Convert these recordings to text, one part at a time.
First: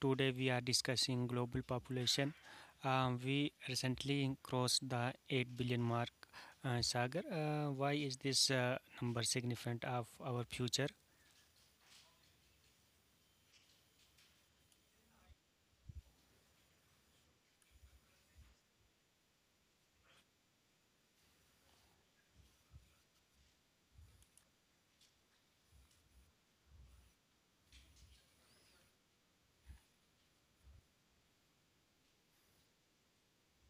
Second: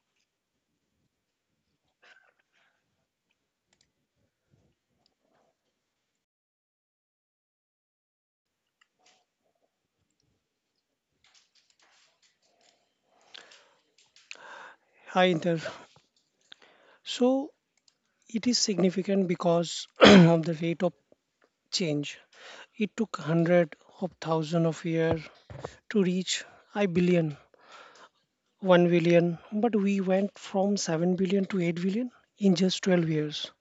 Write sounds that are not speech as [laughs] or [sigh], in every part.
Today we are discussing global population. We recently crossed the 8 billion mark. Sagar, why is this number significant of our future? Hi there. So it is significant because [clears throat] of the rate of change. It took hundred of thousand of years to reach I billion, 1 billion, but we went from 7 billion to 8 billion in just 12 years.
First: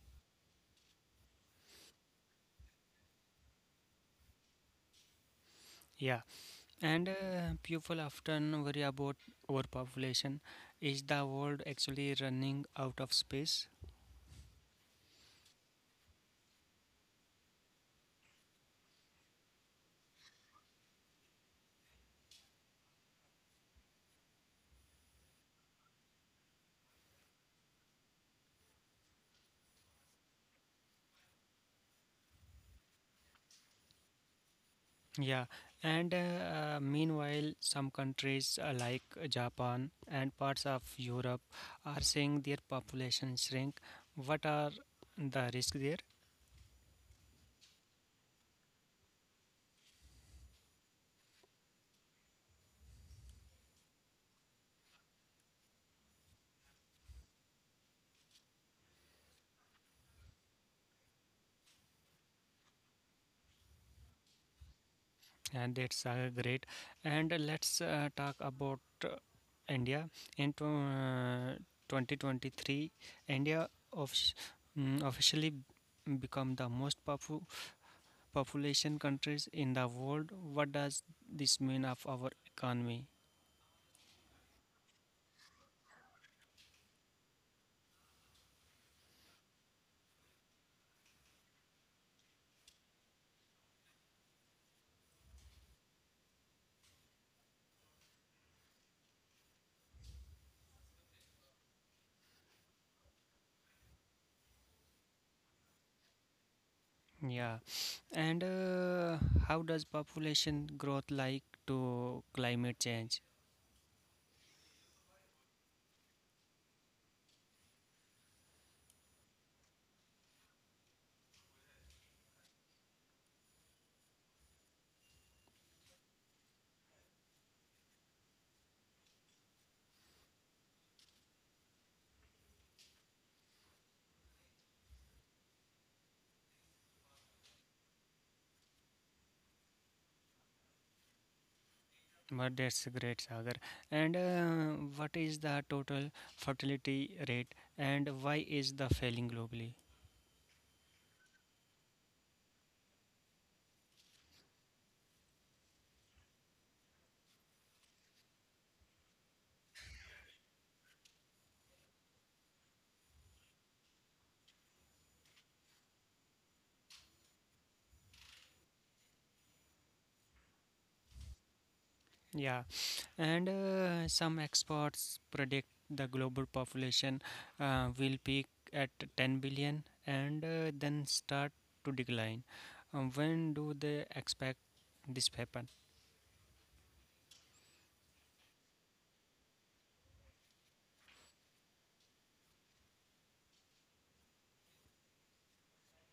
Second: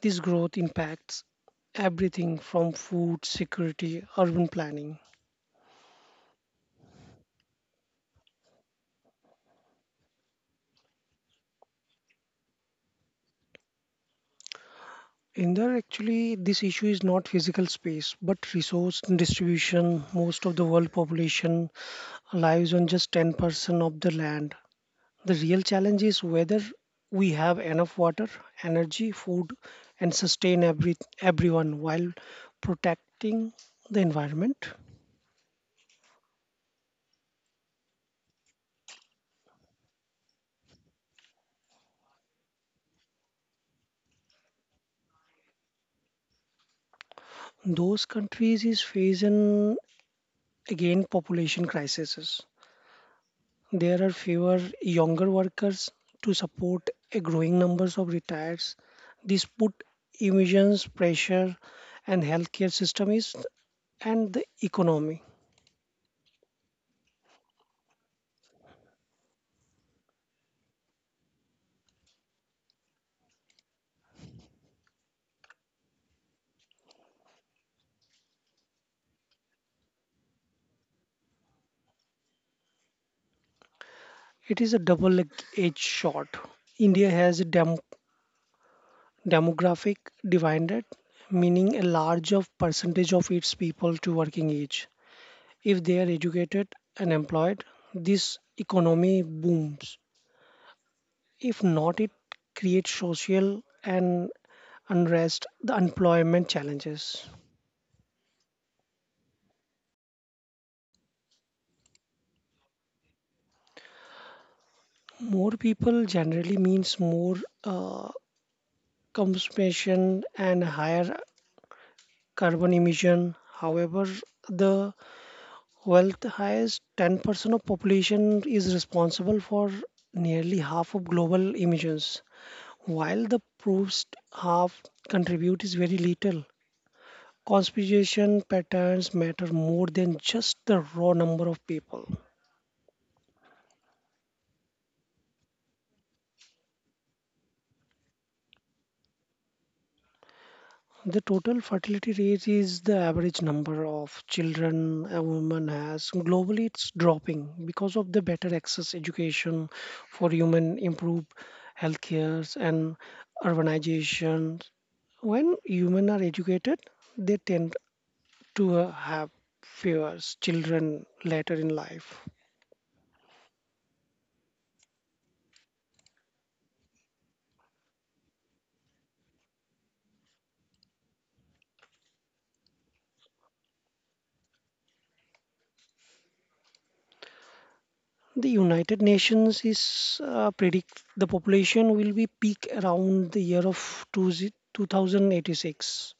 This growth impacts everything from food security, urban planning. Yeah, and people often worry about overpopulation. Is the world actually running out of space? In there, actually, this issue is not physical space but resource distribution. Most of the world population lives on just 10% of the land. The real challenge is whether we have enough water, energy, food, and sustain everyone while protecting the environment. Yeah, and meanwhile, some countries like Japan and parts of Europe are seeing their population shrink. What are the risks there? Those countries is facing again population crises. There are fewer younger workers to support a growing numbers of retirees. This put emissions pressure and healthcare system is and the economy. And that's great. And let's talk about uh, India. In 2023, India officially become the population countries in the world. What does this mean of our economy? It is a double-edged sword. India has demographic divided, meaning a larger percentage of its people to working age. If they are educated and employed, this economy booms. If not, it creates social and unrest, the employment challenges. Yeah. And how does population growth like to climate change? More people generally means more uh, consumption and higher carbon emission. However, the Well, the highest 10% of population is responsible for nearly half of global emissions, while the poorest half contribute is very little. Conspiration patterns matter more than just the raw number of people. But that's a great, Sagar. And what is the total fertility rate and why is the failing globally? The total fertility rate is the average number of children a woman has. Globally, it's dropping because of the better access education for women, improved healthcare, and urbanization. When humans are educated, they tend to have fewer children later in life. Yeah. And some experts predict the global population will peak at 10 billion and then start to decline. When do they expect this happen? The United Nations is predict the population will be peak around the year of 20 2086.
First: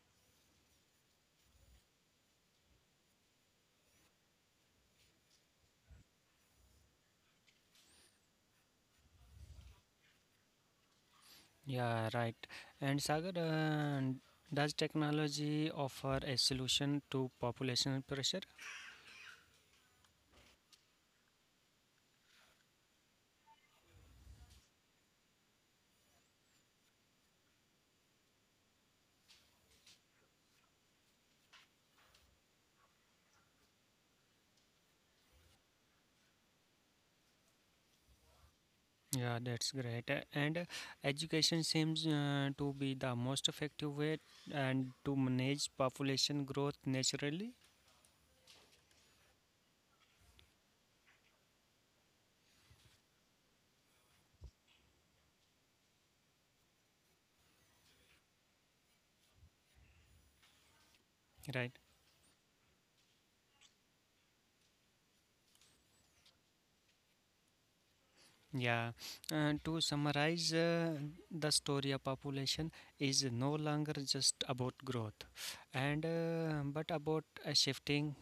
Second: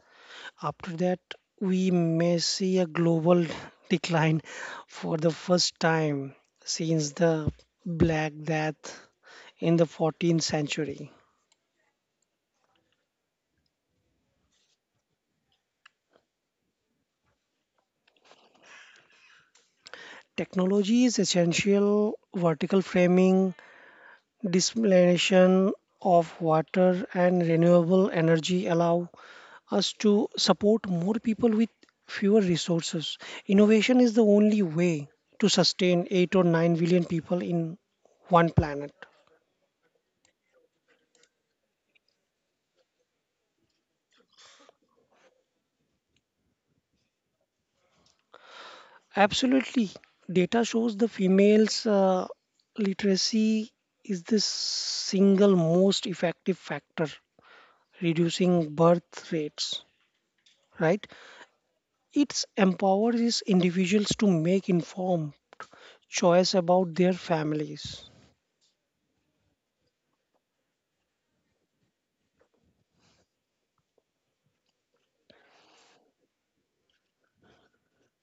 After that, we may see a global [laughs] decline for the first time since the Black Death in the 14th century. Yeah, right. And Sagar, does technology offer a solution to population pressure? Technology is essential vertical framing desalination of water and renewable energy allow us to support more people with fewer resources. Innovation is the only way to sustain 8 or 9 billion people in one planet. Yeah, that's great. And education seems to be the most effective way and to manage population growth naturally, Absolutely. Data shows the females' literacy is the single most effective factor reducing birth rates right. right? It empowers individuals to make informed choice about their families. Yeah. To summarize, the story of population is no longer just about growth, and but about a shifting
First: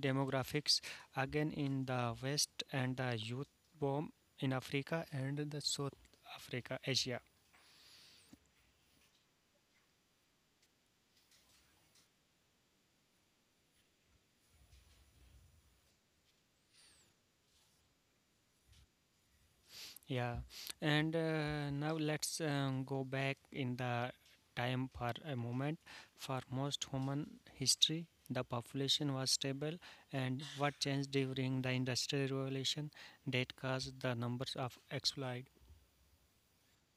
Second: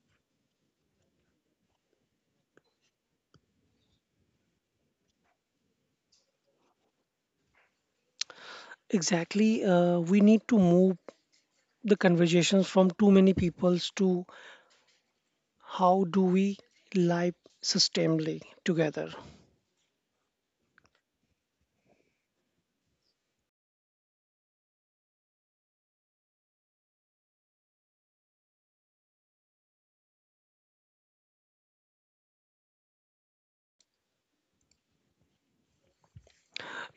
demographics again in the West and the youth boom in Africa and the South Africa, Asia. Exactly, we need to move the conversations from too many peoples to how do we live sustainably together. Yeah, and now let's go back in the time for a moment. For most human history, the population was stable, and what changed during the Industrial Revolution that caused the numbers of exploit.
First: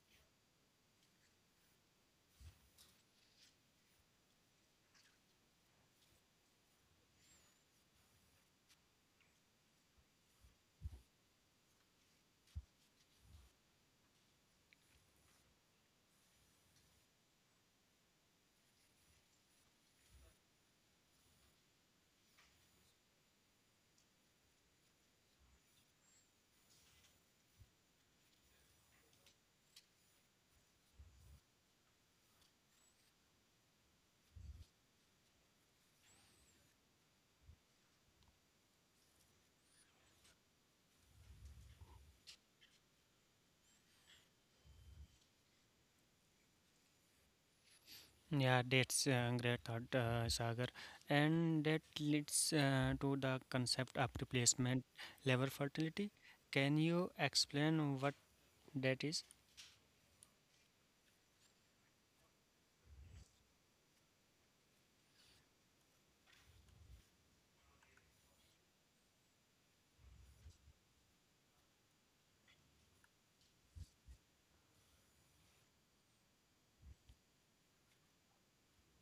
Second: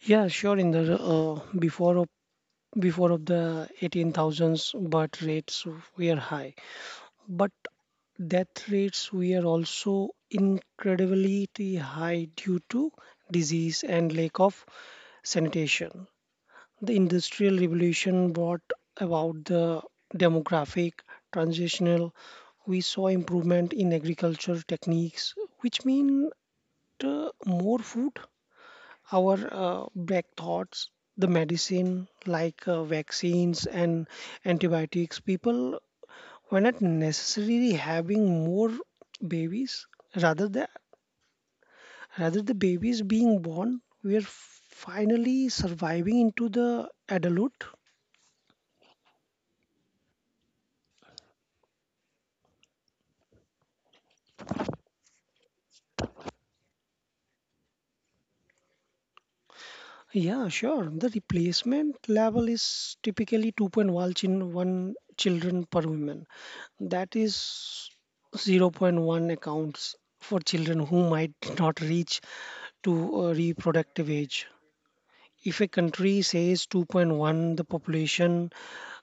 Yeah, sure. In the before of the eighteen thousands birth rates were high, but death rates were also incredibly high due to disease and lack of sanitation. The Industrial Revolution brought about the demographic transitional. We saw improvement in agriculture techniques, which mean more food. Our back thoughts, the medicine like vaccines and antibiotics, people were not necessarily having more babies. Rather than Rather the babies being born, we are finally surviving into the adulthood. Yeah, that's a great thought, Sagar. And that leads to the concept of replacement level fertility. Can you explain what that is? Yeah, sure. The replacement level is typically 2.1 one children per woman. That is zero point 0.1 accounts for children who might not reach to reproductive age. If a country says 2.1, the population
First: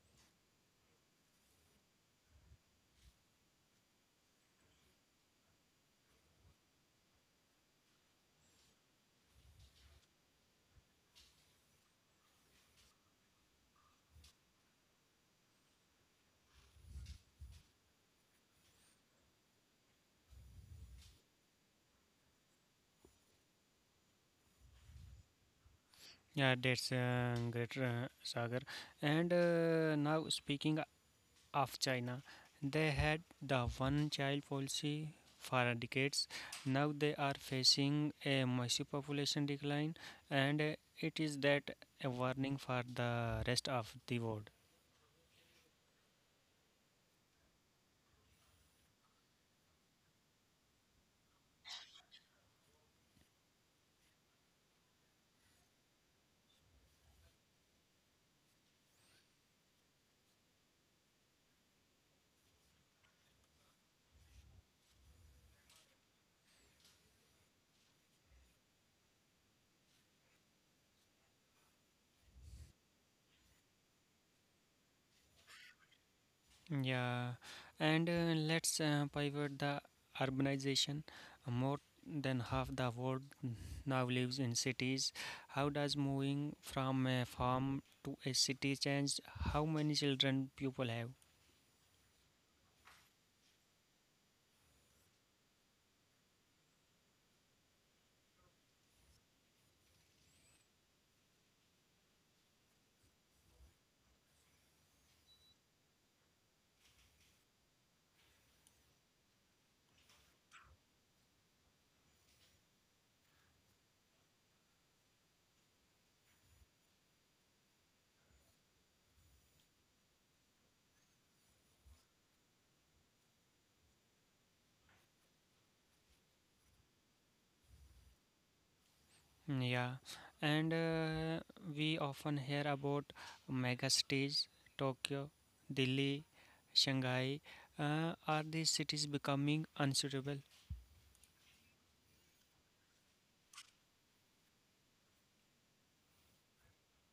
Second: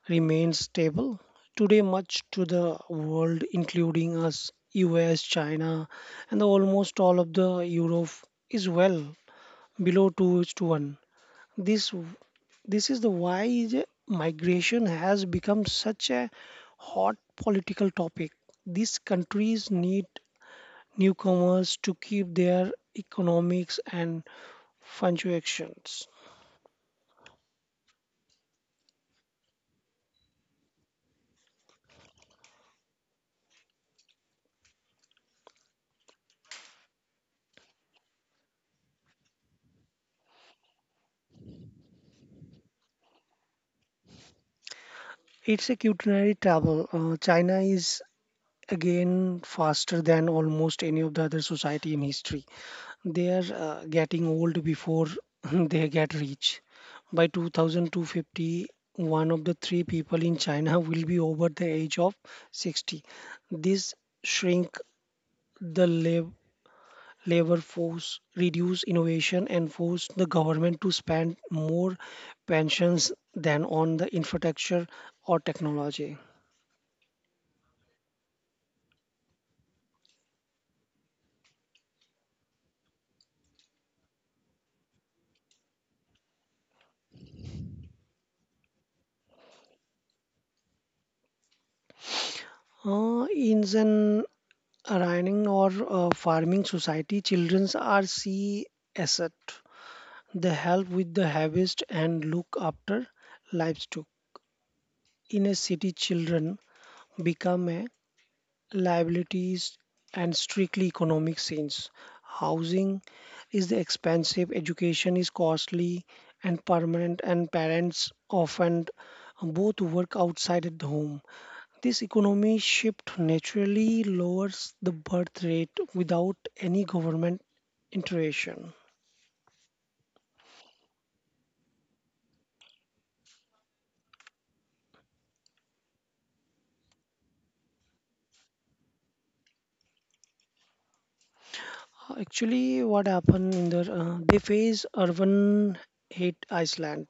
remains stable. Today, much to the world, including us, US, China, and almost all of the Europe, is well below 2 is to 1. This this is the why is migration has become such a hot political topic. These countries need newcomers to keep their economics and functions. Yeah, that's great, Sagar. And now, speaking of China, they had the one child policy for decades. Now they are facing a massive population decline, and it is that a warning for the rest of the world. It's a culinary travel. China is again faster than almost any of the other society in history. They are getting old before [laughs] they get rich. By 2250, one of the three people in China [laughs] will be over the age of 60. This shrink the labor force, reduce innovation, and force the government to spend more pensions than on the infrastructure or technology. Yeah, and let's pivot the urbanization. More than half the world now lives in cities. How does moving from a farm to a city change how many children people have? In an running or farming society, children are see asset. They help with the harvest and look after livestock. In a city, children become a liabilities and strictly economic sense. Housing is expensive, education is costly and permanent, and parents often both work outside at the home. This economy shift naturally lowers the birth rate without any government intervention. Yeah, and we often hear about mega cities, Tokyo, Delhi, Shanghai. Are these cities becoming unsuitable? Actually, what happened in the they face urban hit Iceland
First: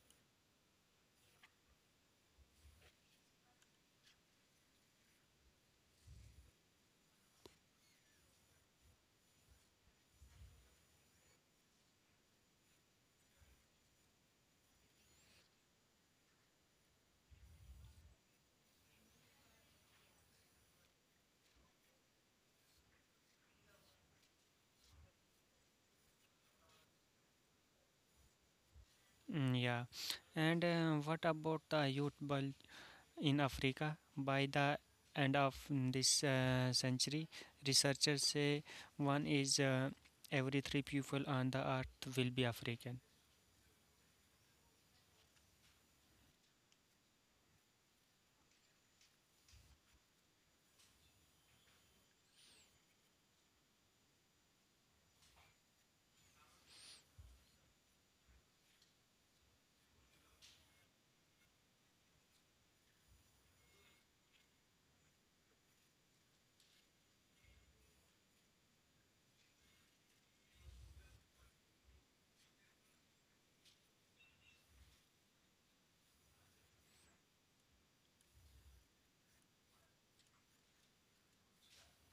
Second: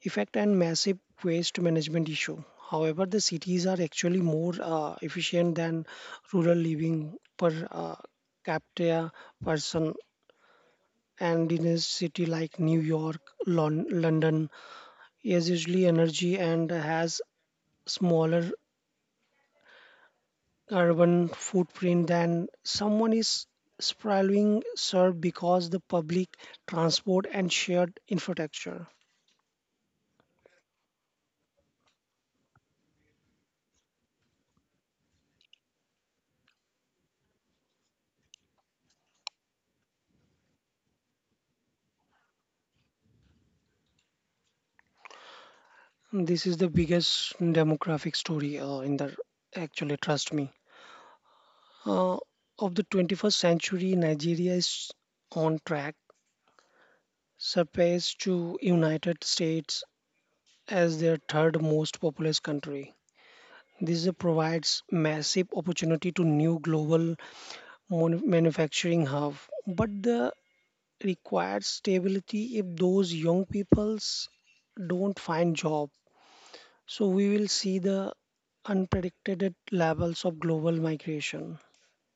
effect and massive waste management issue. However, the cities are actually more efficient than rural living per capita person. And in a city like New York, London, is usually energy and has smaller carbon footprint than someone is sprawling served because the public transport and shared infrastructure. Mm, yeah, and what about the youth in Africa. By the end of this century, researchers say one is every three people on the earth will be African. This is the biggest demographic story in the actually trust me. Uh, of the 21st century, Nigeria is on track surpass to United States as their third most populous country. This provides massive opportunity to new global manufacturing hub, but the requires stability if those young peoples don't find job. So we will see the unpredicted levels of global migration.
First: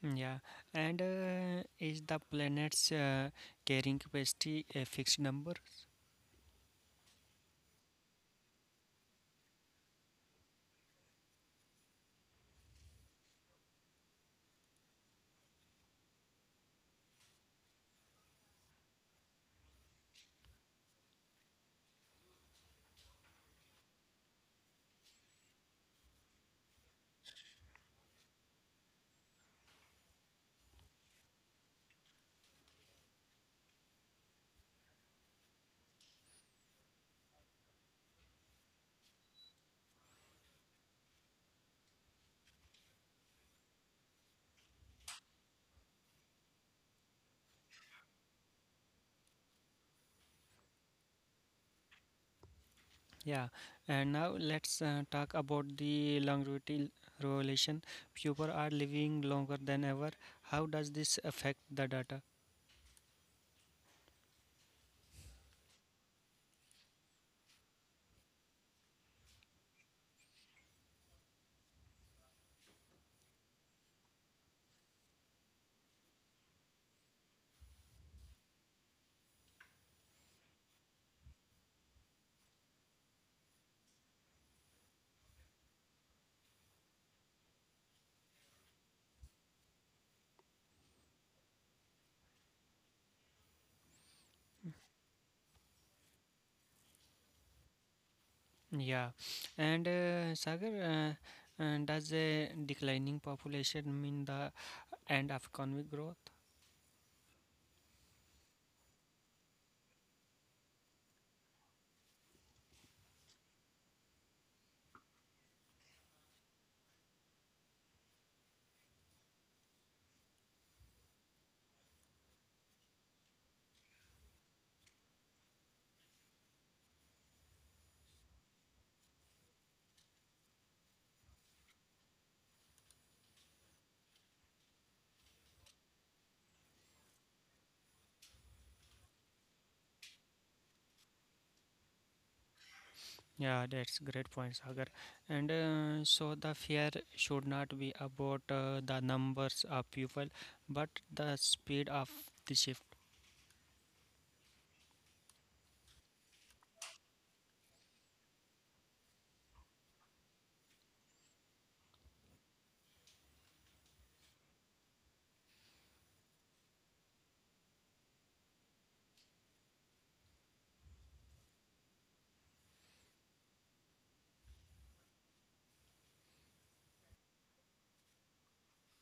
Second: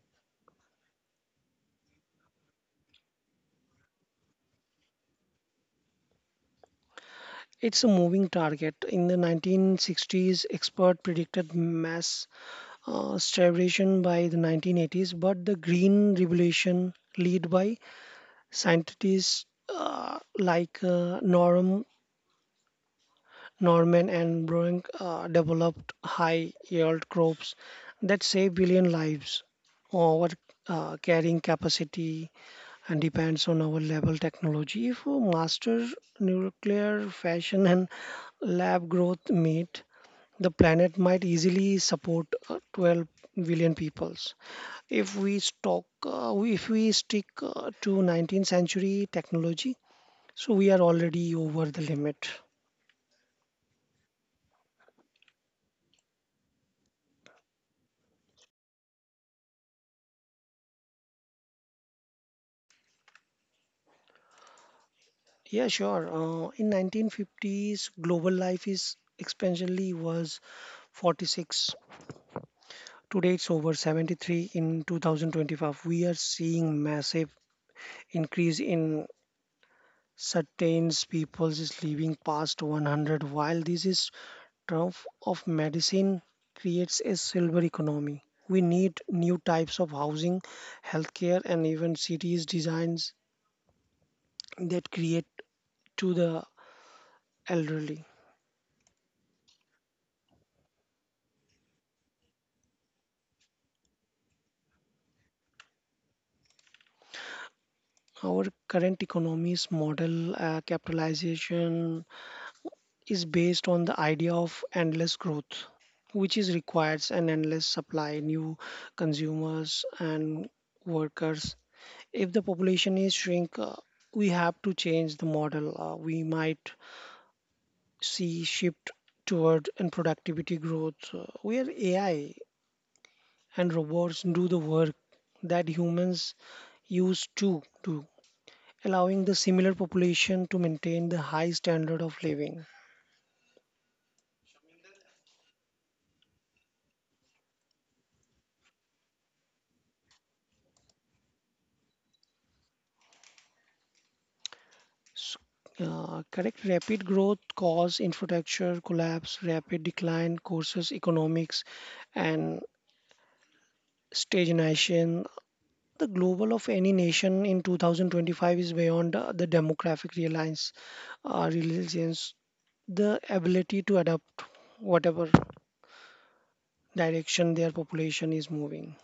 Yeah, and is the planet's carrying capacity a fixed number? It's a moving target. In the 1960s, experts predicted mass starvation by the 1980s, but the Green Revolution, led by scientists like Norman and Bruin developed high yield crops that save billion lives. Our carrying capacity and depends on our level technology. If we master nuclear fashion and lab growth meet, the planet might easily support 12 billion peoples if we stock, if we stick, to 19th century technology, so we are already over the limit. Yeah, and now let's talk about the longevity relation. People are living longer than ever. How does this affect the data? Yeah, sure. In 1950s, global life is expansionally was 46. Today it's over 73 in 2025. We are seeing massive increase in certain peoples is living past 100 while this is triumph of medicine creates a silver economy. We need new types of housing, healthcare and even cities designs that create to the elderly. Yeah, and Sagar, does a declining population mean the end of economic growth? Our current economy's model capitalization is based on the idea of endless growth, which is requires an endless supply, new consumers and workers. If the population is shrink, we have to change the model. We might see shift toward in productivity growth, where AI and robots do the work that humans used to do allowing the similar population to maintain the high standard of living. Yeah, that's great point, Sagar. And so the fear should not be about the numbers of people, but the speed of the shift. S- Correct, rapid growth cause infrastructure collapse, rapid decline causes economics and stagnation. The global of any nation in 2025 is beyond the demographic reliance, uh, reliance, the ability to adapt whatever direction their population is moving.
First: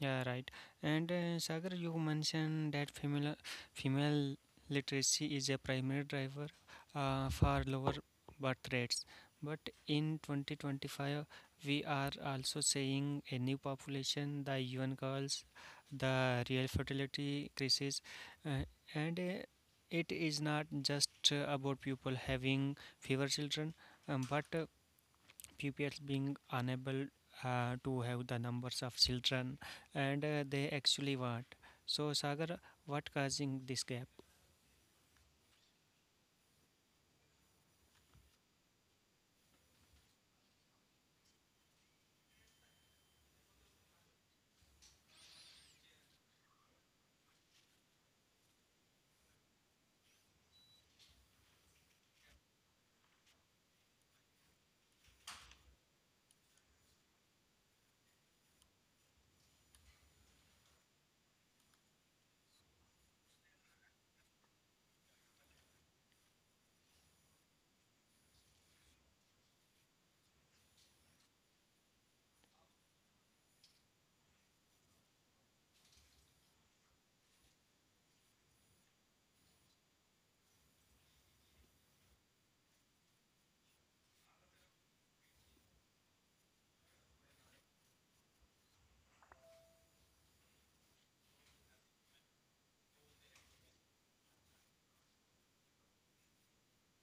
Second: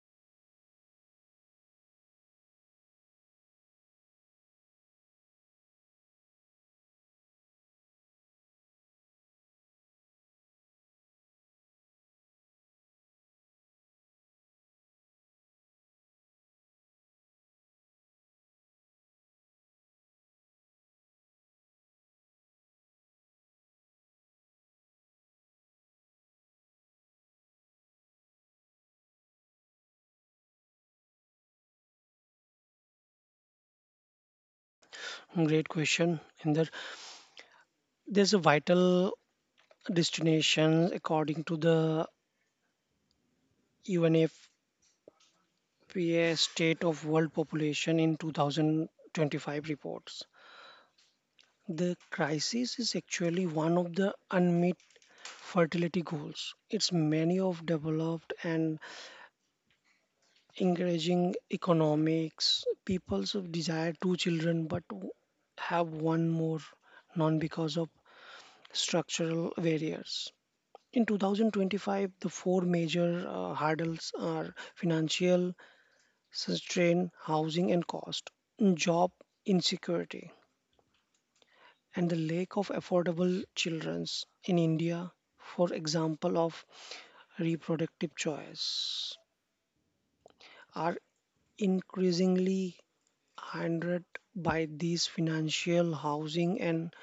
Yeah, right. And Sagar, you mentioned that female literacy is a primary driver for lower birth rates. But in 2025, we are also seeing a new population, the young girls, the real fertility crisis, uh, and it is not just about people having fewer children, but pupils being unable to have the numbers of children and they actually want. So Sagar, what causing this gap? Great question, Inder. There's a vital destinations according to the UNFPA State of World Population in 2025 reports. The crisis is actually one of the unmet fertility goals. It's many of developed and encouraging economics. People's desire two children but have one more, none because of structural barriers. In 2025, the four major hurdles are financial, sustained housing and cost, job insecurity, and the lack of affordable children's in India, for example of reproductive choice, are increasingly hindered by these financial housing and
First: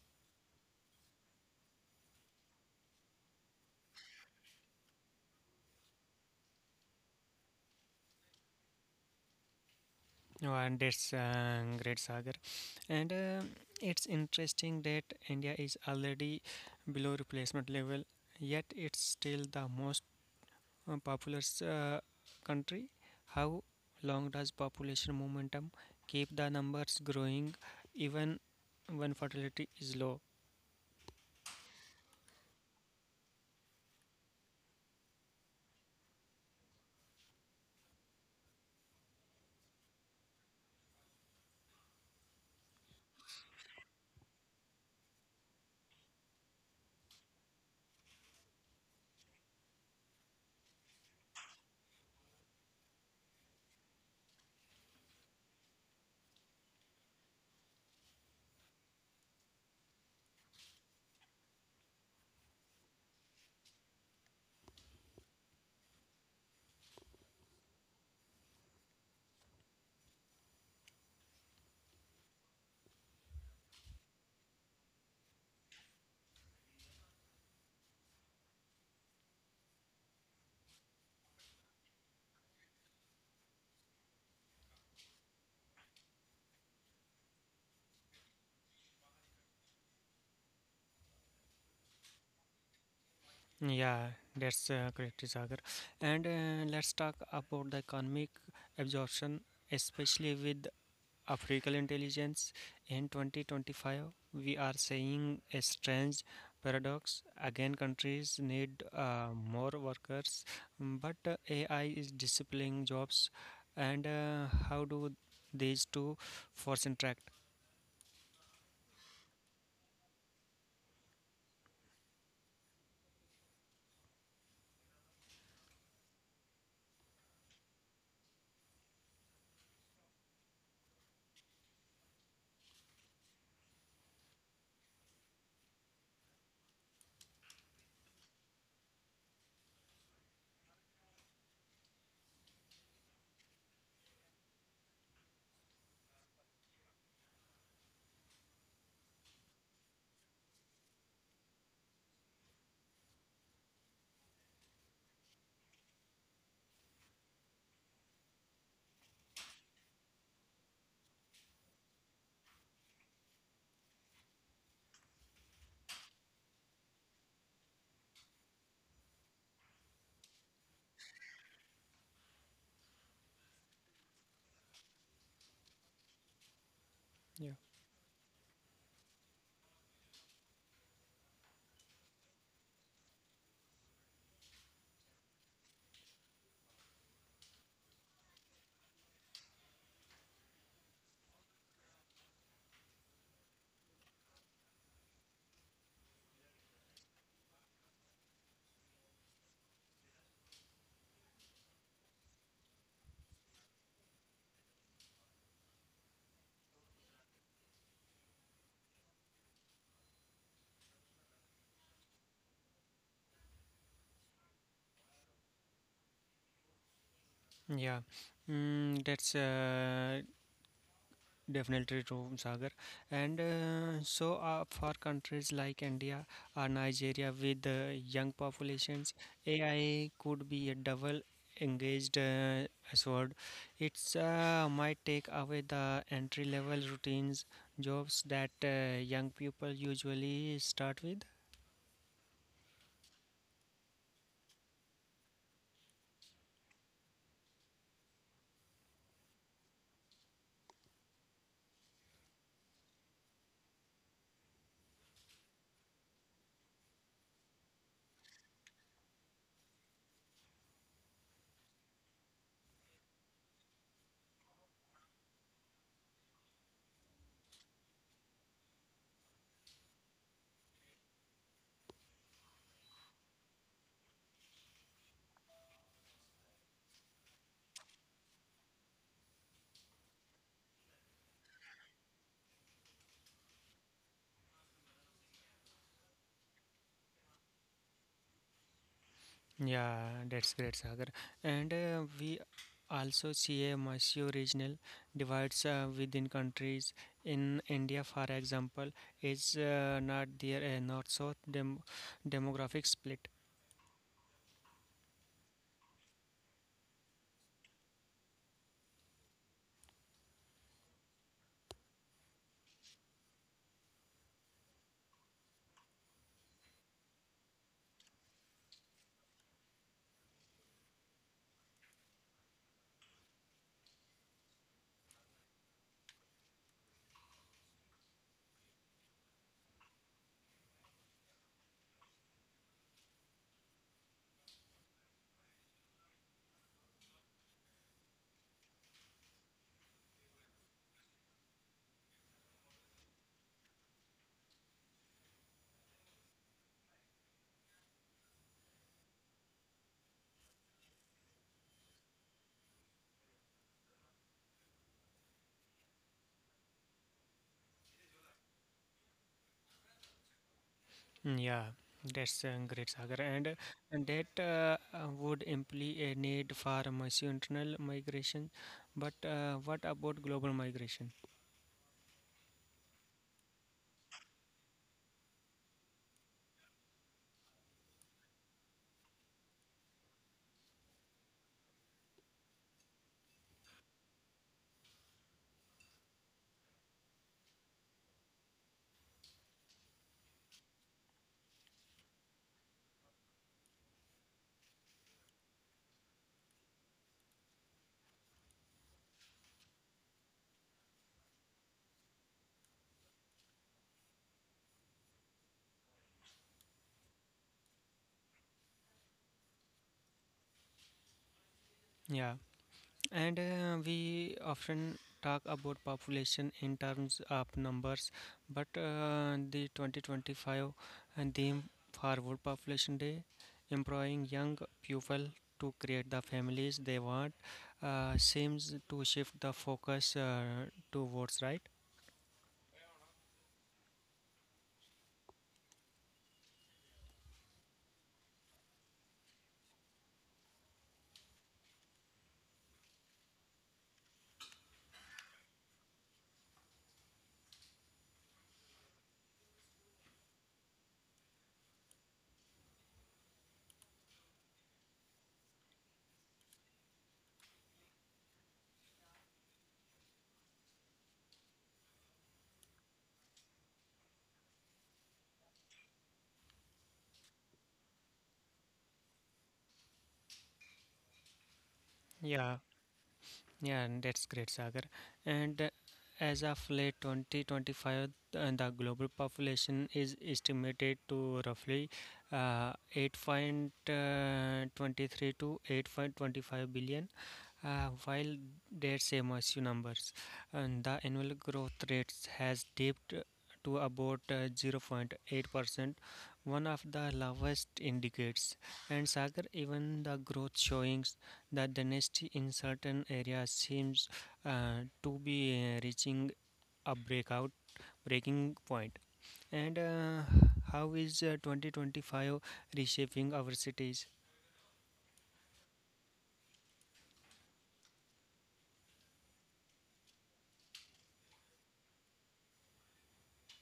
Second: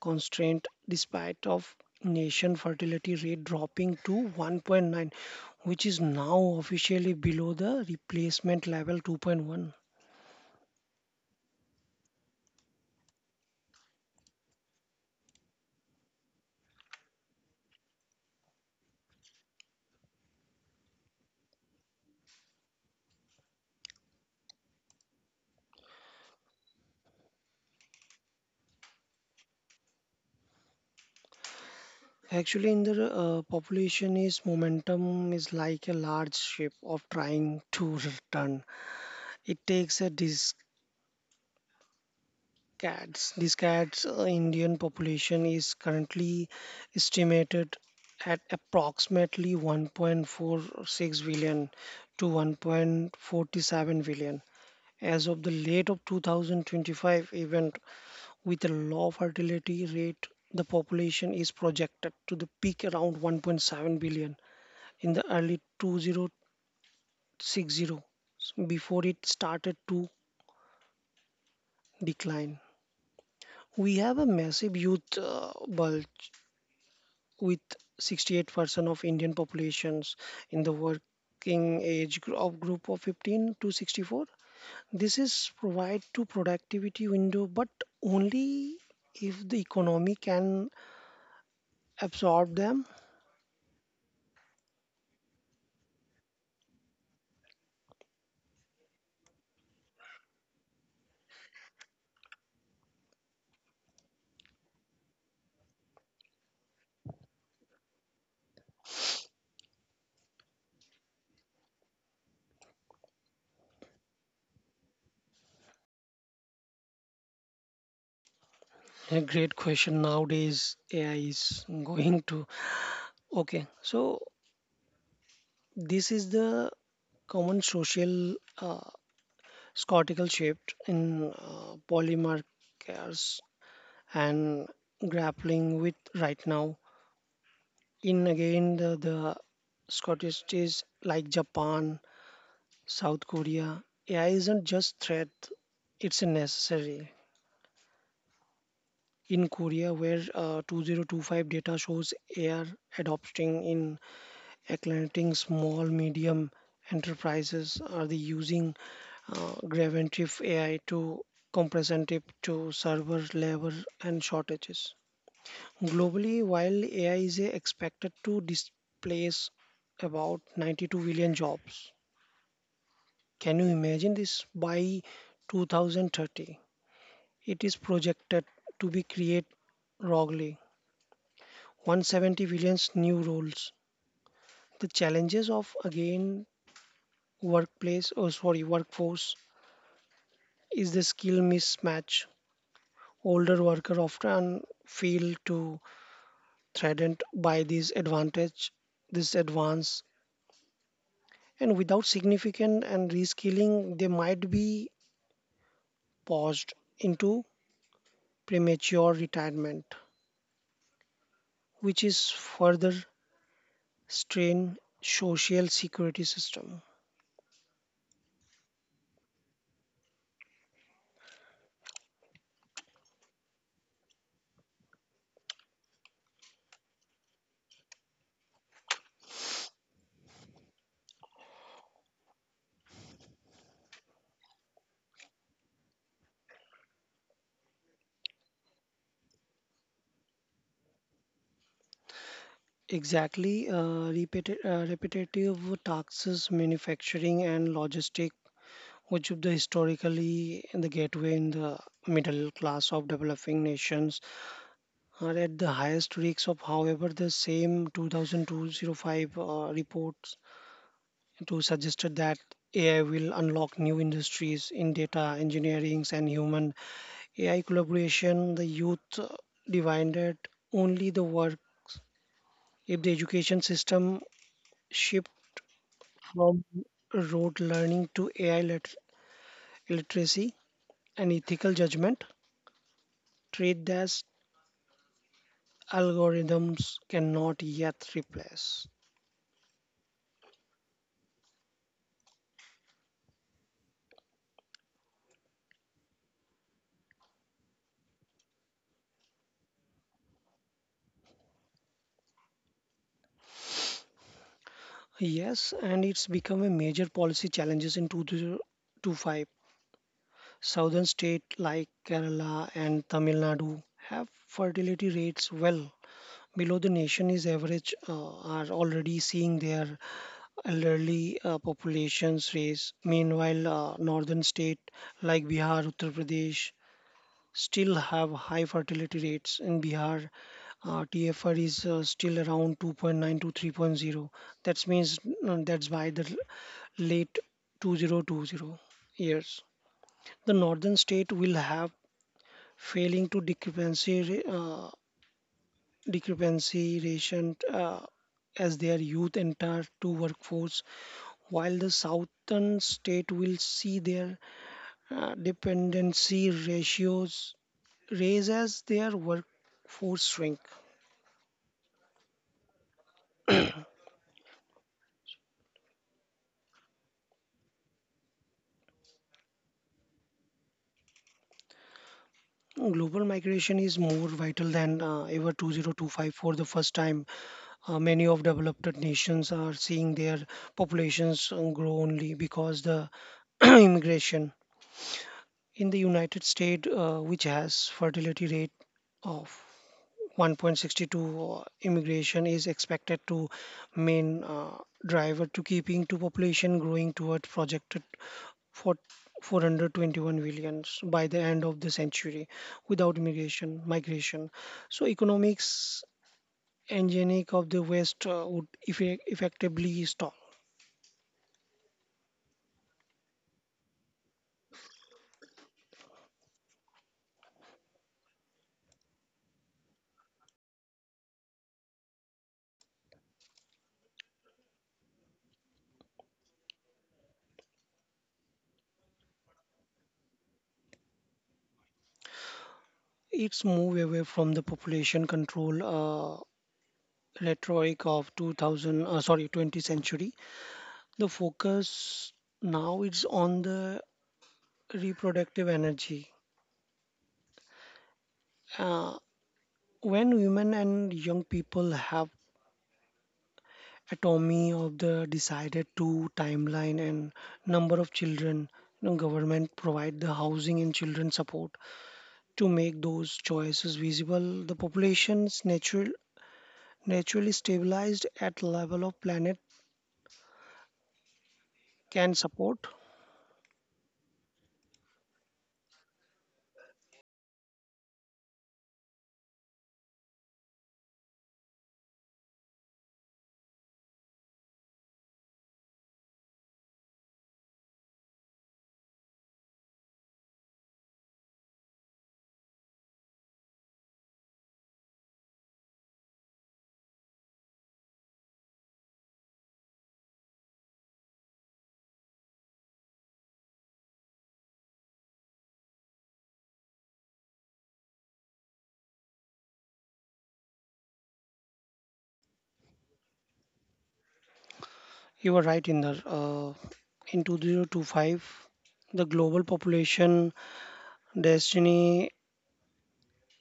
constraint despite of nation fertility rate dropping to 1.9, which is now officially below the replacement level 2.1. Oh, and that's great, Sagar. And it's interesting that India is already below replacement level, yet it's still the most populous country. How long does population momentum keep the numbers growing even when fertility is low? Actually, in the population is momentum is like a large ship of trying to return. It takes a decades. Decades. Indian population is currently estimated at approximately 1.46 billion to 1.47 billion. As of the late of 2025 event, with a low fertility rate, the population is projected to the peak around 1.7 billion in the early 2060, before it started to decline. We have a massive youth bulge with 68% of Indian populations in the working age of group of 15 to 64. This is provide to productivity window but only if the economy can absorb them. Yeah, that's correct, Sagar. And let's talk about the economic absorption, especially with African intelligence. In 2025, we are seeing a strange paradox. Again, countries need more workers, mm, but AI is disciplining jobs. And how do these two force interact? A great question. Nowadays AI is going to. Okay, so this is the common social scortical shift in polymarkers and grappling with right now. In again, the Scottish like Japan, South Korea, AI isn't just threat, it's a necessary. In Korea, where 2025 data shows AI adopting in Atlantic small medium enterprises are the using Graventive AI to comprehensive to server labor and shortages. Globally, while AI is expected to displace about 92 million jobs, can you imagine this by 2030? Yeah. It is projected to be create roughly 170 million new roles. The challenges of again workplace or sorry workforce is the skill mismatch older workers often feel too threatened by this advance, and without significant and reskilling they might be paused into premature retirement, which is further strain social security system. Yeah, mm, that's definitely true, Sagar. And So for countries like India or Nigeria with young populations, AI could be a double engaged sword. It's might take away the entry level routines jobs that young people usually start with. Exactly, repetitive taxes manufacturing and logistic, which is the historically the gateway in the middle class of developing nations are at the highest risk of, however the same 2205 reports to suggested that AI will unlock new industries in data engineering and human AI collaboration the youth divided only the work if the education system shift from rote learning to AI literacy and ethical judgment trade as algorithms cannot yet replace. Yeah, that's great, Sagar. And we also see a massive regional divides within countries. In India, for example, is not there a north-south demographic split. Yes, and it's become a major policy challenges in 2025. Southern states like Kerala and Tamil Nadu have fertility rates well below the nation's average are already seeing their elderly populations raise. Meanwhile, northern state like Bihar, Uttar Pradesh still have high fertility rates in Bihar. TFR is still around 2.9 to 3.0. That means that's by the late 2020 years. The northern state will have failing to discrepancy ratio as their youth enter to workforce, while the southern state will see their dependency ratios raise as their workforce shrink. Mm, yeah, that's great, Sagar. And that would imply a need for massive internal migration. But what about global migration? Global migration is more vital than ever 2025 for the first time. Many of developed nations are seeing their populations grow only because the [clears throat] immigration. In the United States, which has fertility rate of 1.62, immigration is expected to main driver to keeping to population growing toward projected for 421 millions by the end of the century without migration. So economics engine of the west would effectively stall Yeah. And we often talk about population in terms of numbers, but the 2025 and theme for Population Day, employing young people to create the families they want, seems to shift the focus towards right. its move away from the population control rhetoric of 2000, sorry, 20th century. The focus now is on the reproductive energy uh, when women and young people have autonomy of the decided to timeline and number of children. Government provide the housing and children support to make those choices visible the populations naturally stabilized at level of planet can Yeah. support. Yeah, and that's great, Sagar. And as of late 2025, the global population is estimated to roughly 8.23 to 8.25 billion, while that's MSU numbers, and the annual growth rate has dipped to about 0.8%, one of the lowest in decades. And Sagar, even the growth showings that the dynasty in certain areas seems to be reaching a breakout breaking point. And how is 2025 reshaping our cities? You are right in the in 2025 the global population destiny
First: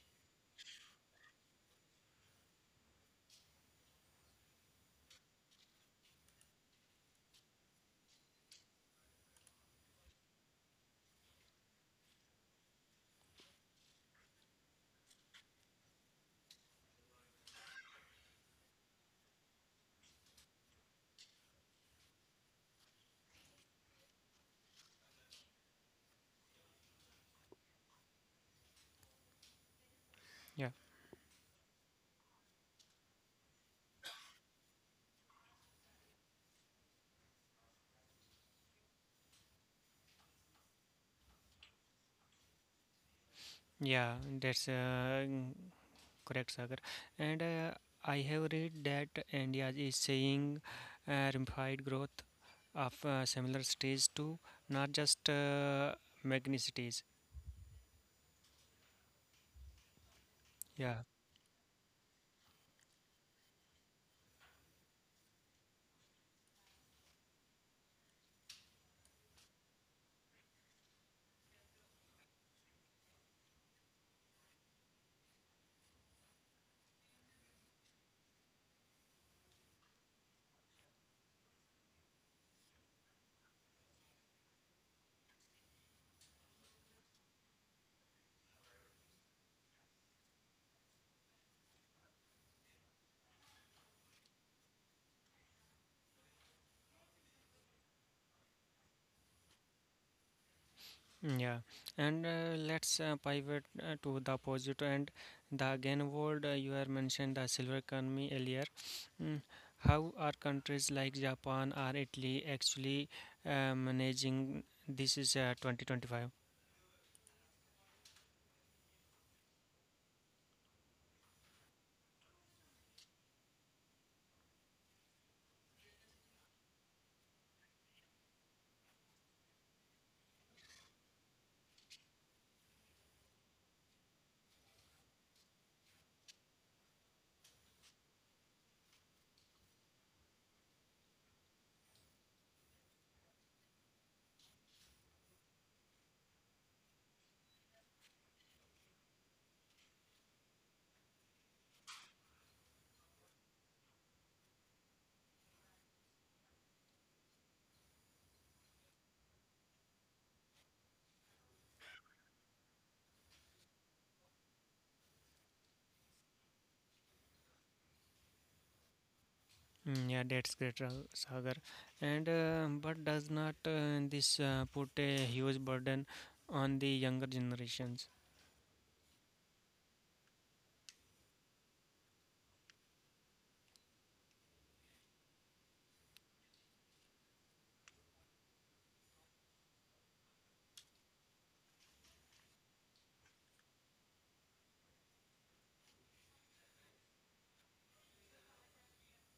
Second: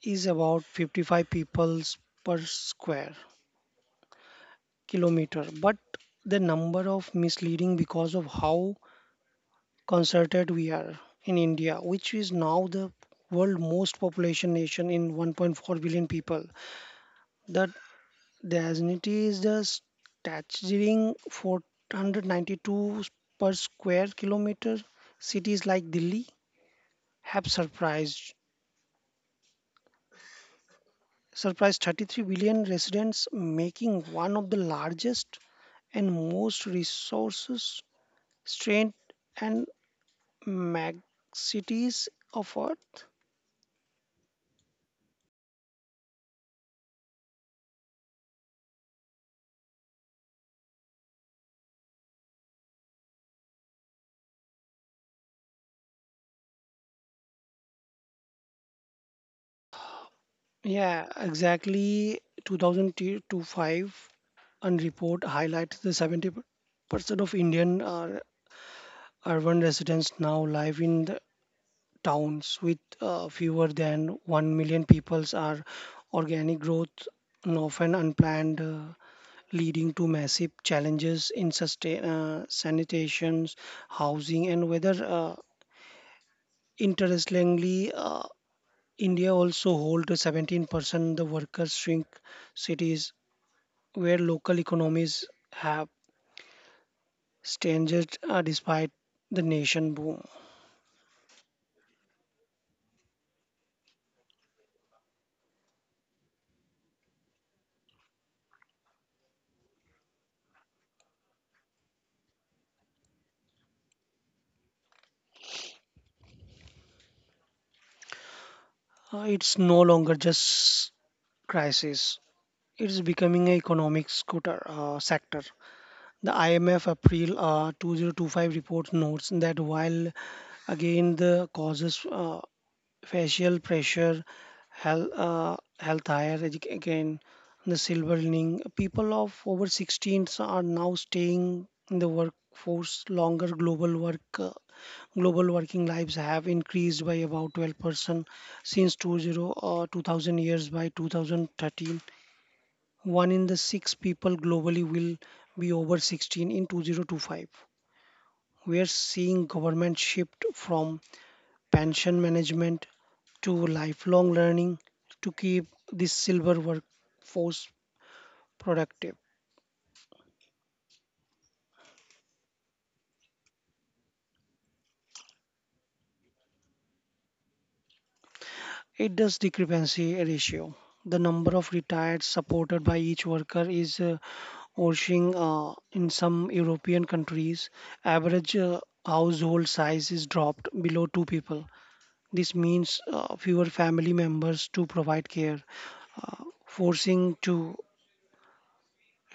is about 55 peoples per square kilometer, but the number of misleading because of how concerted we are in India, which is now the world most population nation in 1.4 billion people. That density is the staggering 492 per square kilometer. Cities like Delhi have Yeah, surprised 33 billion residents, making one of the largest and most resources strained and mag cities of Earth. yeah, that's. Correct, Sagar. And I have read that India is seeing rapid growth of similar cities too, not just megacities. Yeah, Yeah, exactly. 2025 and report highlights the 70% of Indian urban residents now live in the towns with fewer than 1 million peoples are organic growth and often unplanned, leading to massive challenges in sustain sanitation, housing and weather. Interestingly, India also holds 17% the workers shrink cities where local economies have strengthened despite the nation boom. mm, yeah. And let's pivot to the opposite and the again world. You have mentioned the silver economy earlier. Mm, how are countries like Japan or Italy actually managing this is 2025? It's no longer just crisis. It's becoming an economic scooter, sector. The IMF April 2025 report notes that while again the causes facial pressure, health higher again, the silver lining, people of over 16s are now staying in the workforce longer. Global working lives have increased by about 12% since 20, 2000 years by 2013. One in the six people globally will be over 16 in 2025. We are seeing government shift from pension management to lifelong learning to keep this silver workforce productive. Mm, yeah, that's great, Sagar. And but does not this put a huge burden on the younger generations? It does discrepancy ratio. The number of retired supported by each worker is washing in some European countries. Average household size is dropped below two people. This means fewer family members to provide care, forcing to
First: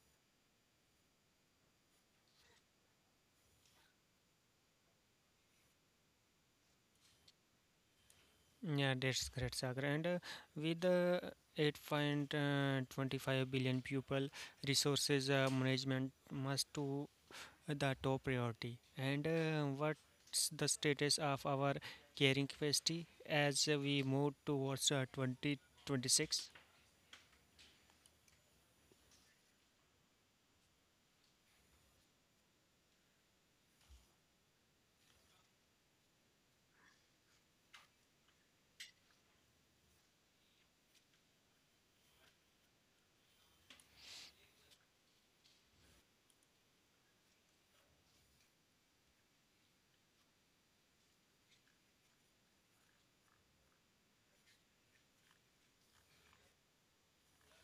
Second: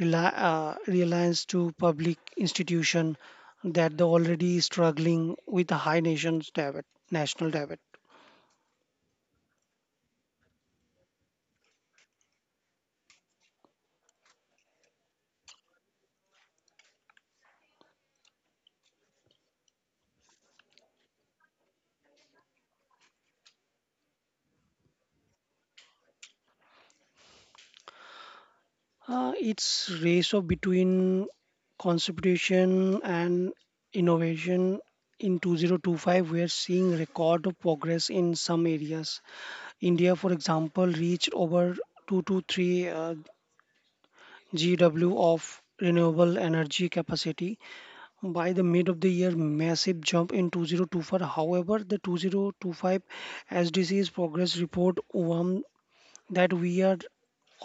reliance to public institution that the already struggling with a high nation's debt, national debt. Mm, yeah, that's great, Sagar. And with 8.25 billion people, resources management must to the top priority. And what's the status of our caring capacity as we move towards 2026? It's ratio between conservation and innovation. In 2025, we are seeing record of progress in some areas. India, for example, reached over 2 to 3 GW of renewable energy capacity by the mid of the year, massive jump in 2024. However, the 2025 sdc's progress report warned that we are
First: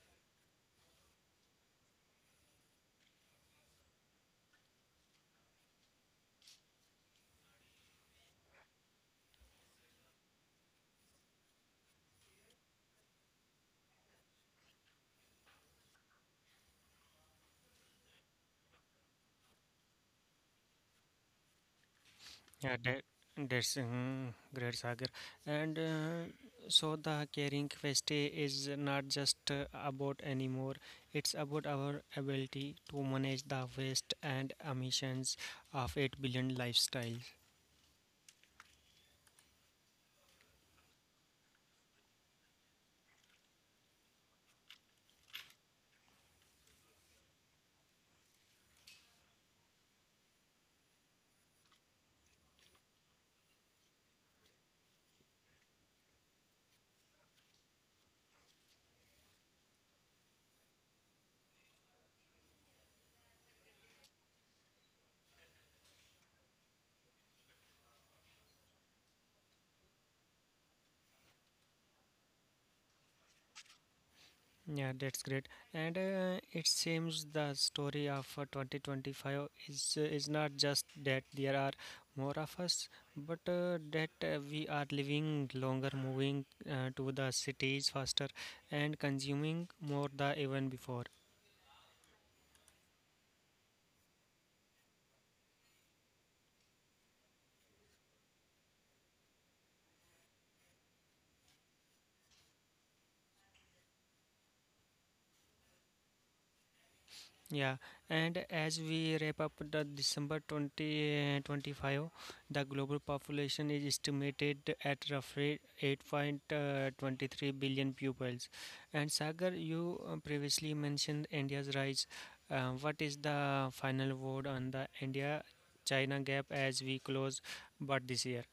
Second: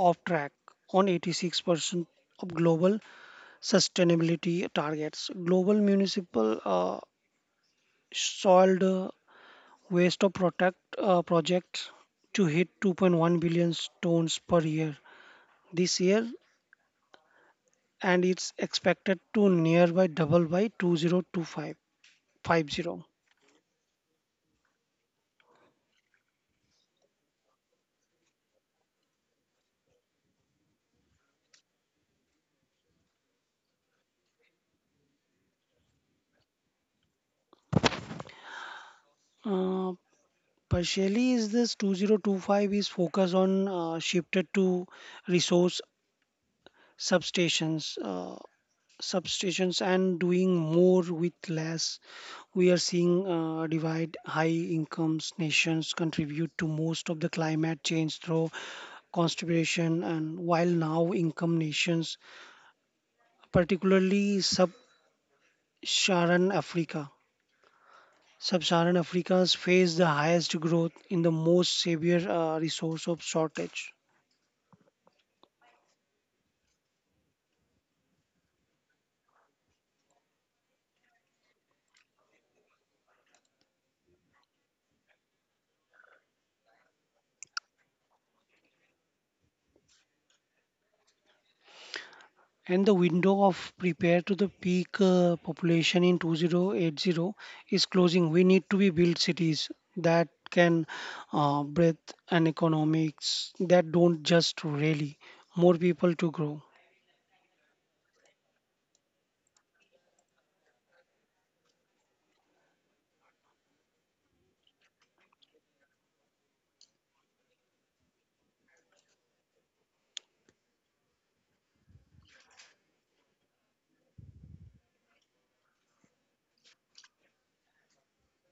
off track on 86% of global sustainability targets. Global municipal soiled waste of protect project to hit 2.1 billion tons per year this year, and it's expected to nearby double by 2025. Yeah, 50. that that's mm, great, Sagar. And so the caring quest is not just about anymore. It's about our ability to manage the waste and emissions of 8 billion lifestyles. Uh, Partially, is this 2025 is focused on shifted to resource substations. Substitutions and doing more with less. We are seeing divide high incomes nations contribute to most of the climate change through contribution and while now income nations particularly sub-saharan africa sub-Saharan Africa's face the highest growth in the most severe resource of shortage. Yeah, that's great. And it seems the story of 2025 is not just that there are more of us, but that we are living longer, moving to the cities faster, and consuming more than even before. And the window of prepare to the peak population in 2080 is closing. We need to be build cities that can breathe and economics that don't just really more people to grow. Yeah, and as we wrap up the December 2025, the global population is estimated at roughly 8.23 billion pupils. And Sagar, you previously mentioned India's rise. What is the final word on the India China gap as we close but this year?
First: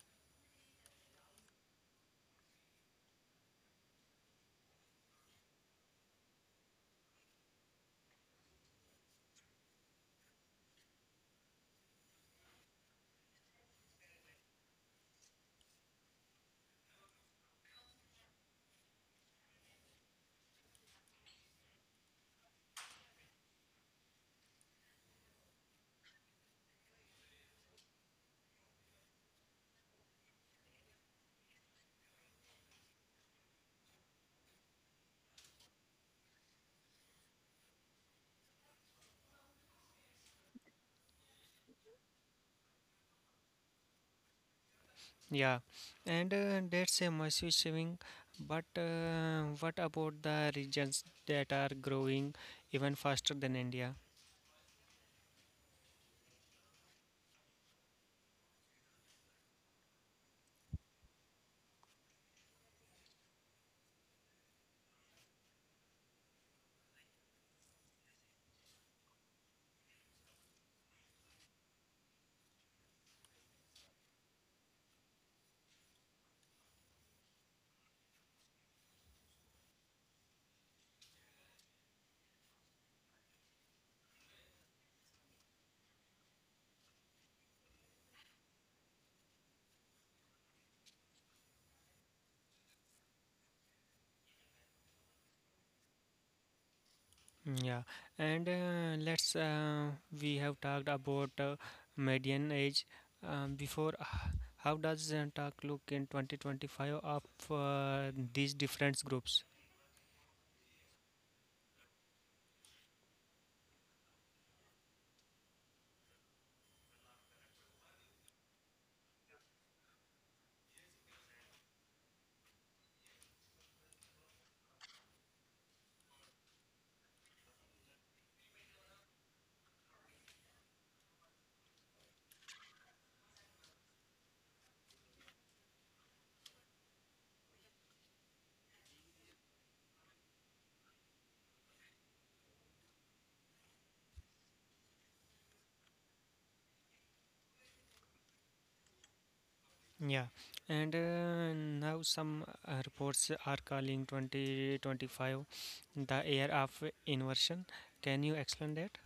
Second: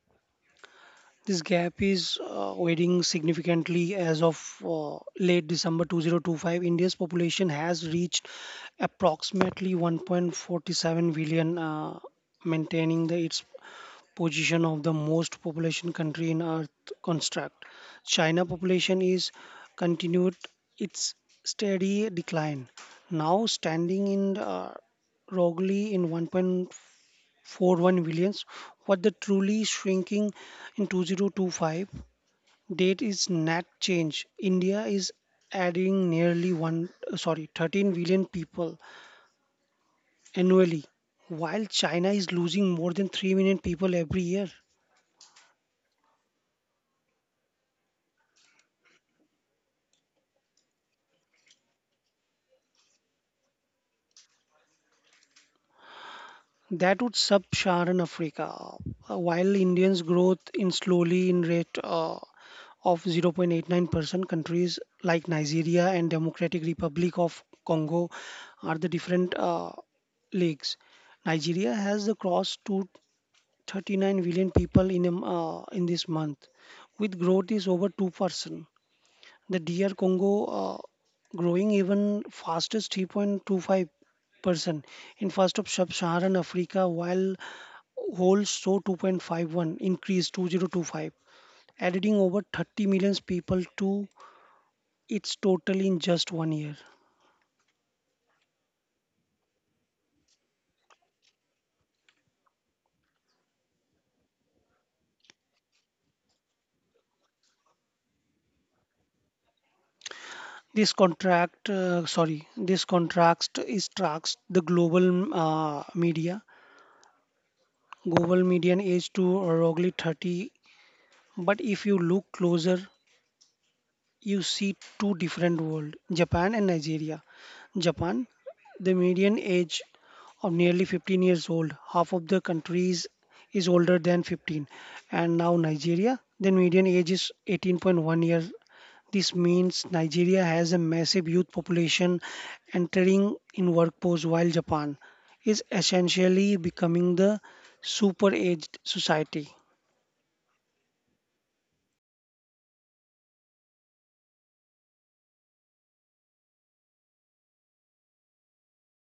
This gap is widening significantly as of late December 2025. India's population has reached approximately 1.47 billion, maintaining its position of the most population country in earth construct china population is continued its steady decline now standing in roughly in 1.41 billions. What the truly shrinking in 2025 date is net change india is adding nearly one, sorry, 13 billion people annually, while china is losing more than 3 million people every year. Yeah, and that's a massive saving. But what about the regions that are growing even faster than India? That would sub-Saharan Africa. While Indians' growth in slowly in rate of 0.89%, countries like Nigeria and Democratic Republic of Congo are the different leagues. Nigeria has crossed to 39 million people in in this month, with growth is over 2%. The dear Congo growing even fastest 3.25% in first of sub-Saharan Africa, while whole saw 2.51 increase 2025, adding over 30 million people to its total in just one year. Mm, yeah, and let's we have talked about median age before. How does talk look in 2025 of these different groups? This contrast is tracks the global media. Global median age to roughly 30, but if you look closer, you see two different world. Japan and Nigeria. Japan, the median age of nearly 15 years old, half of the countries is older than 15. And now Nigeria, the median age is 18.1 years. This means Nigeria has a massive youth population entering in workforce, while Japan is essentially becoming the super aged society. Yeah, and now some reports are calling 2025 the year of inversion. Can you explain that?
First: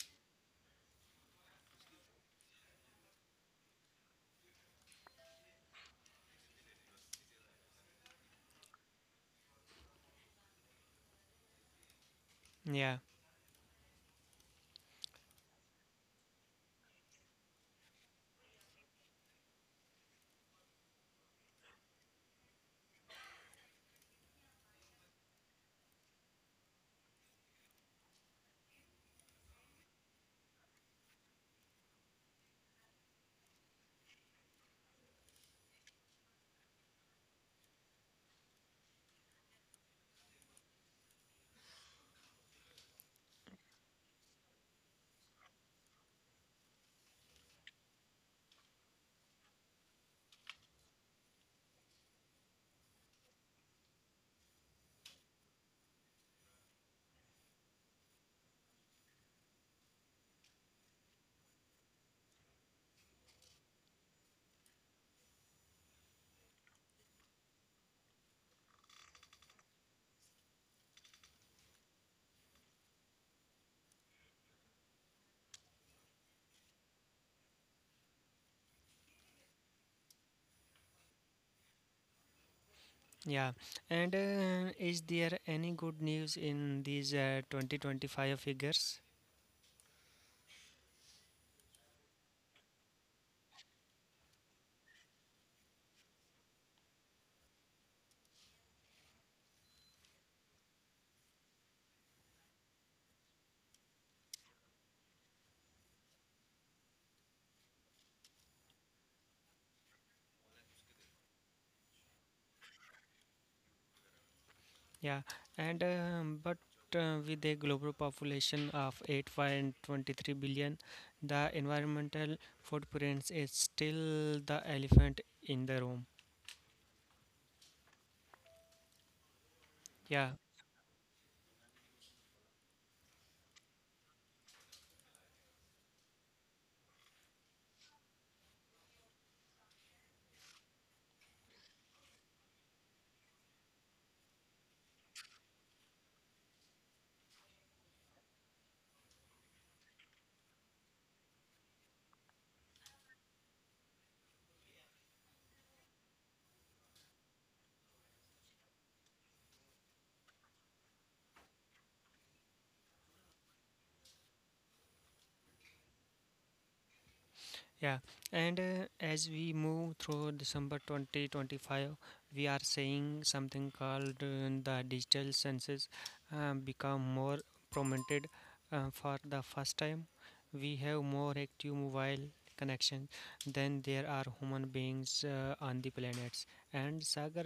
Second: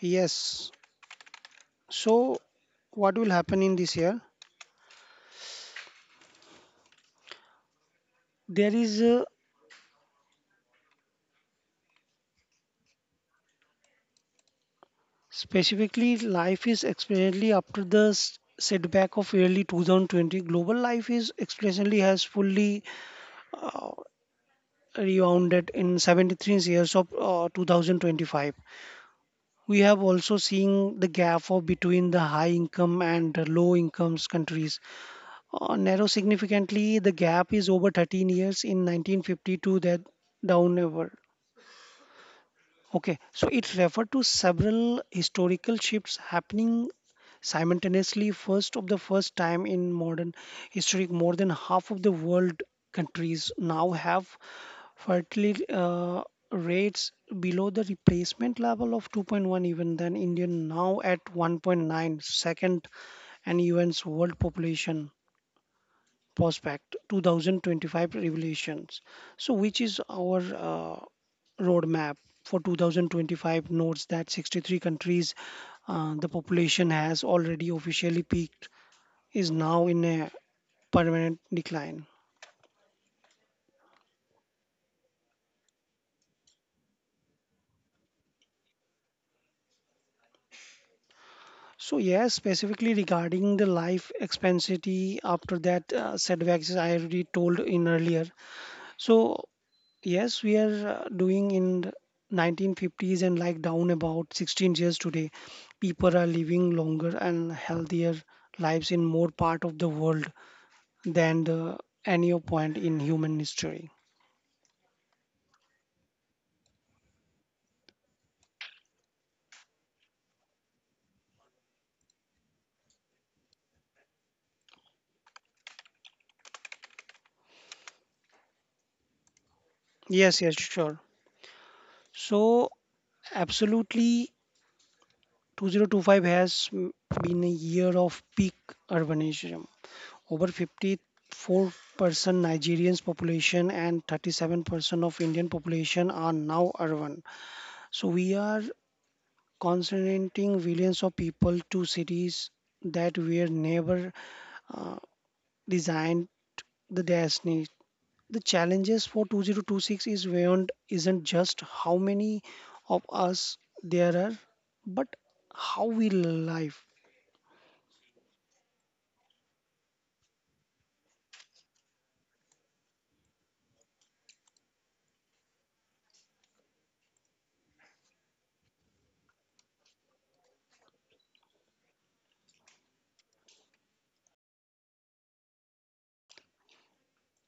Yes. So what will happen in this year? There is a Yeah, specifically life is exponentially after the setback of early 2020. Global life is exponentially has fully rebounded in 73 years of 2025. We have also seen the gap of between the high income and the low incomes countries narrow significantly. The gap is over 13 years in 1952 that downward. Okay, so it referred to several historical shifts happening simultaneously. First, of the first time in modern history, more than half of the world countries now have fertility rates below the replacement level of 2.1, even then Indian now at 1.9, second, and UN's world population Prospect 2025 Revelations. So, which is our roadmap for 2025 notes that 63 countries the population has already officially peaked is now in a permanent decline. yeah. And is there any good news in these 2025 figures? So yes, specifically regarding the life expectancy after that setbacks I already told in earlier. So yes, we are doing in the 1950s and like down about 16 years today. People are living longer and healthier lives in more part of the world than the any point in human history. Yeah, and but with a global population of 8.23 billion, the environmental footprint is still the elephant in the room. Yeah, Yes, yes, sure. So absolutely 2025 has been a year of peak urbanism. Over 54% Nigerians population and 37% of Indian population are now urban. So we are concentrating millions of people to cities that were never uh, designed the destiny. The challenges for 2026 is beyond isn't just how many of us there are, but how we live. yeah, and as we move through December 2025, we are seeing something called the digital senses become more prominent for the first time. We have more active mobile connections than there are human beings on the planets. And Sagar,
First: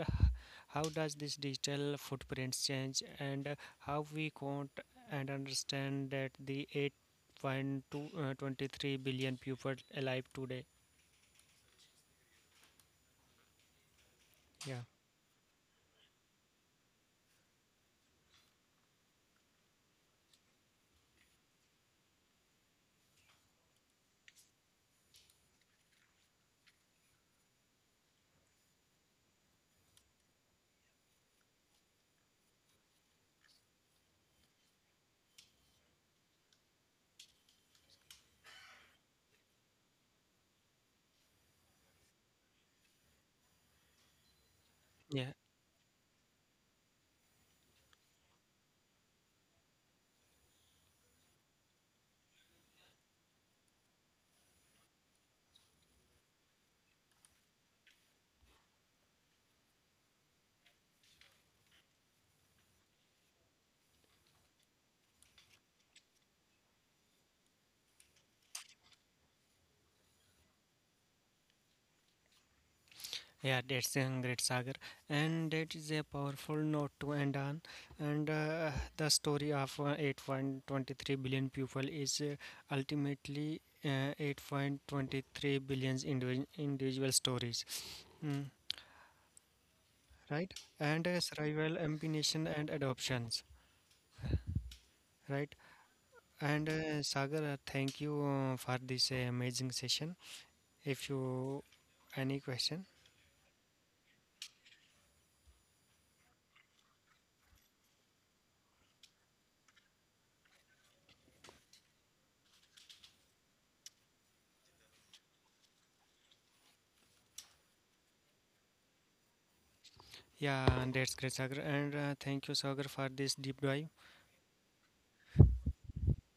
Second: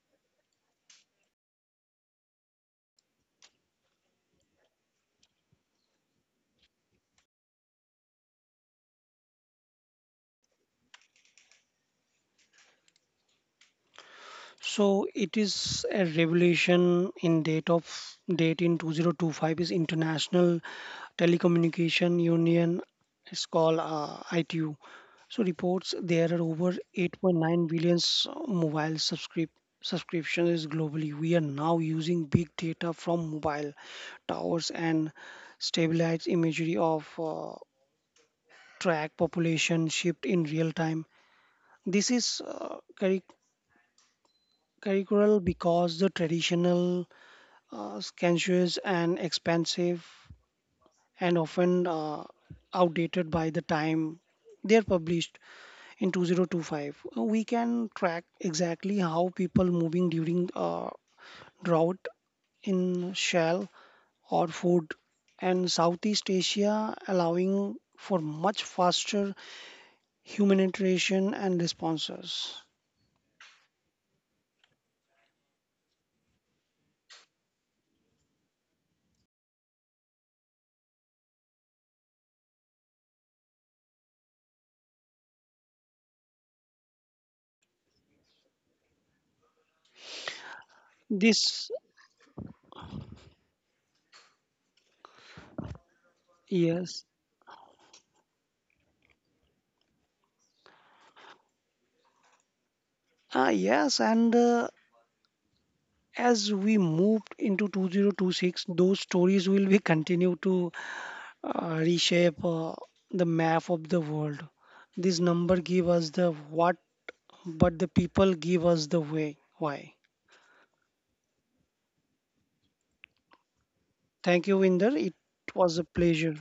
how does this digital footprint change and how we count and understand that the eight point two twenty three billion people alive today? Yeah, So it is a revelation in date of date in 2025 is International Telecommunication Union. It's called ITU. So reports there are over 8.9 billion mobile subscriptions globally. We are now using big data from mobile towers and stabilized imagery of track population shift in real time. This is yeah, curricular because the traditional scansions and expensive and often outdated by the time they are published in 2025, we can track exactly how people moving during drought in shell or food and southeast asia allowing for much faster humanitarian and responses. yeah, that's a great saga. And that is a powerful note to end on. And the story of 8.23 billion people is ultimately 8.23 billion individual stories. Mm, right? And This survival, ambition, and adoptions. Right? And Yes. Sagar, thank you for this amazing session. If you any question, Yes, and as we moved into 2026, those stories will be continue to reshape the map of the world. This number give us the what, but the people give us the way. Why? yeah, and that's great, Sagar. And thank you, Sagar, for this deep dive. Thank you, Inder. It was a pleasure.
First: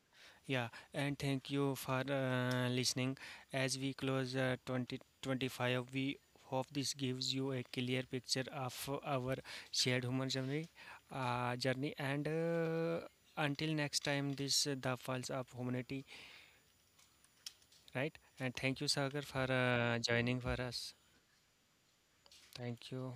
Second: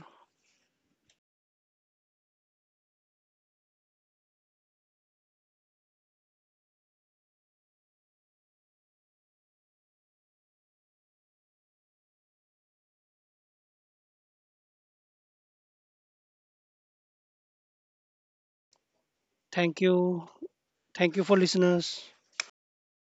Yeah, and thank you for listening. As we close 2025, we hope this gives you a clear picture of our shared human journey. And until next time, this the falls of humanity, right? And thank you, Sagar, for Thank you. joining for us. Thank you for listeners. Thank you.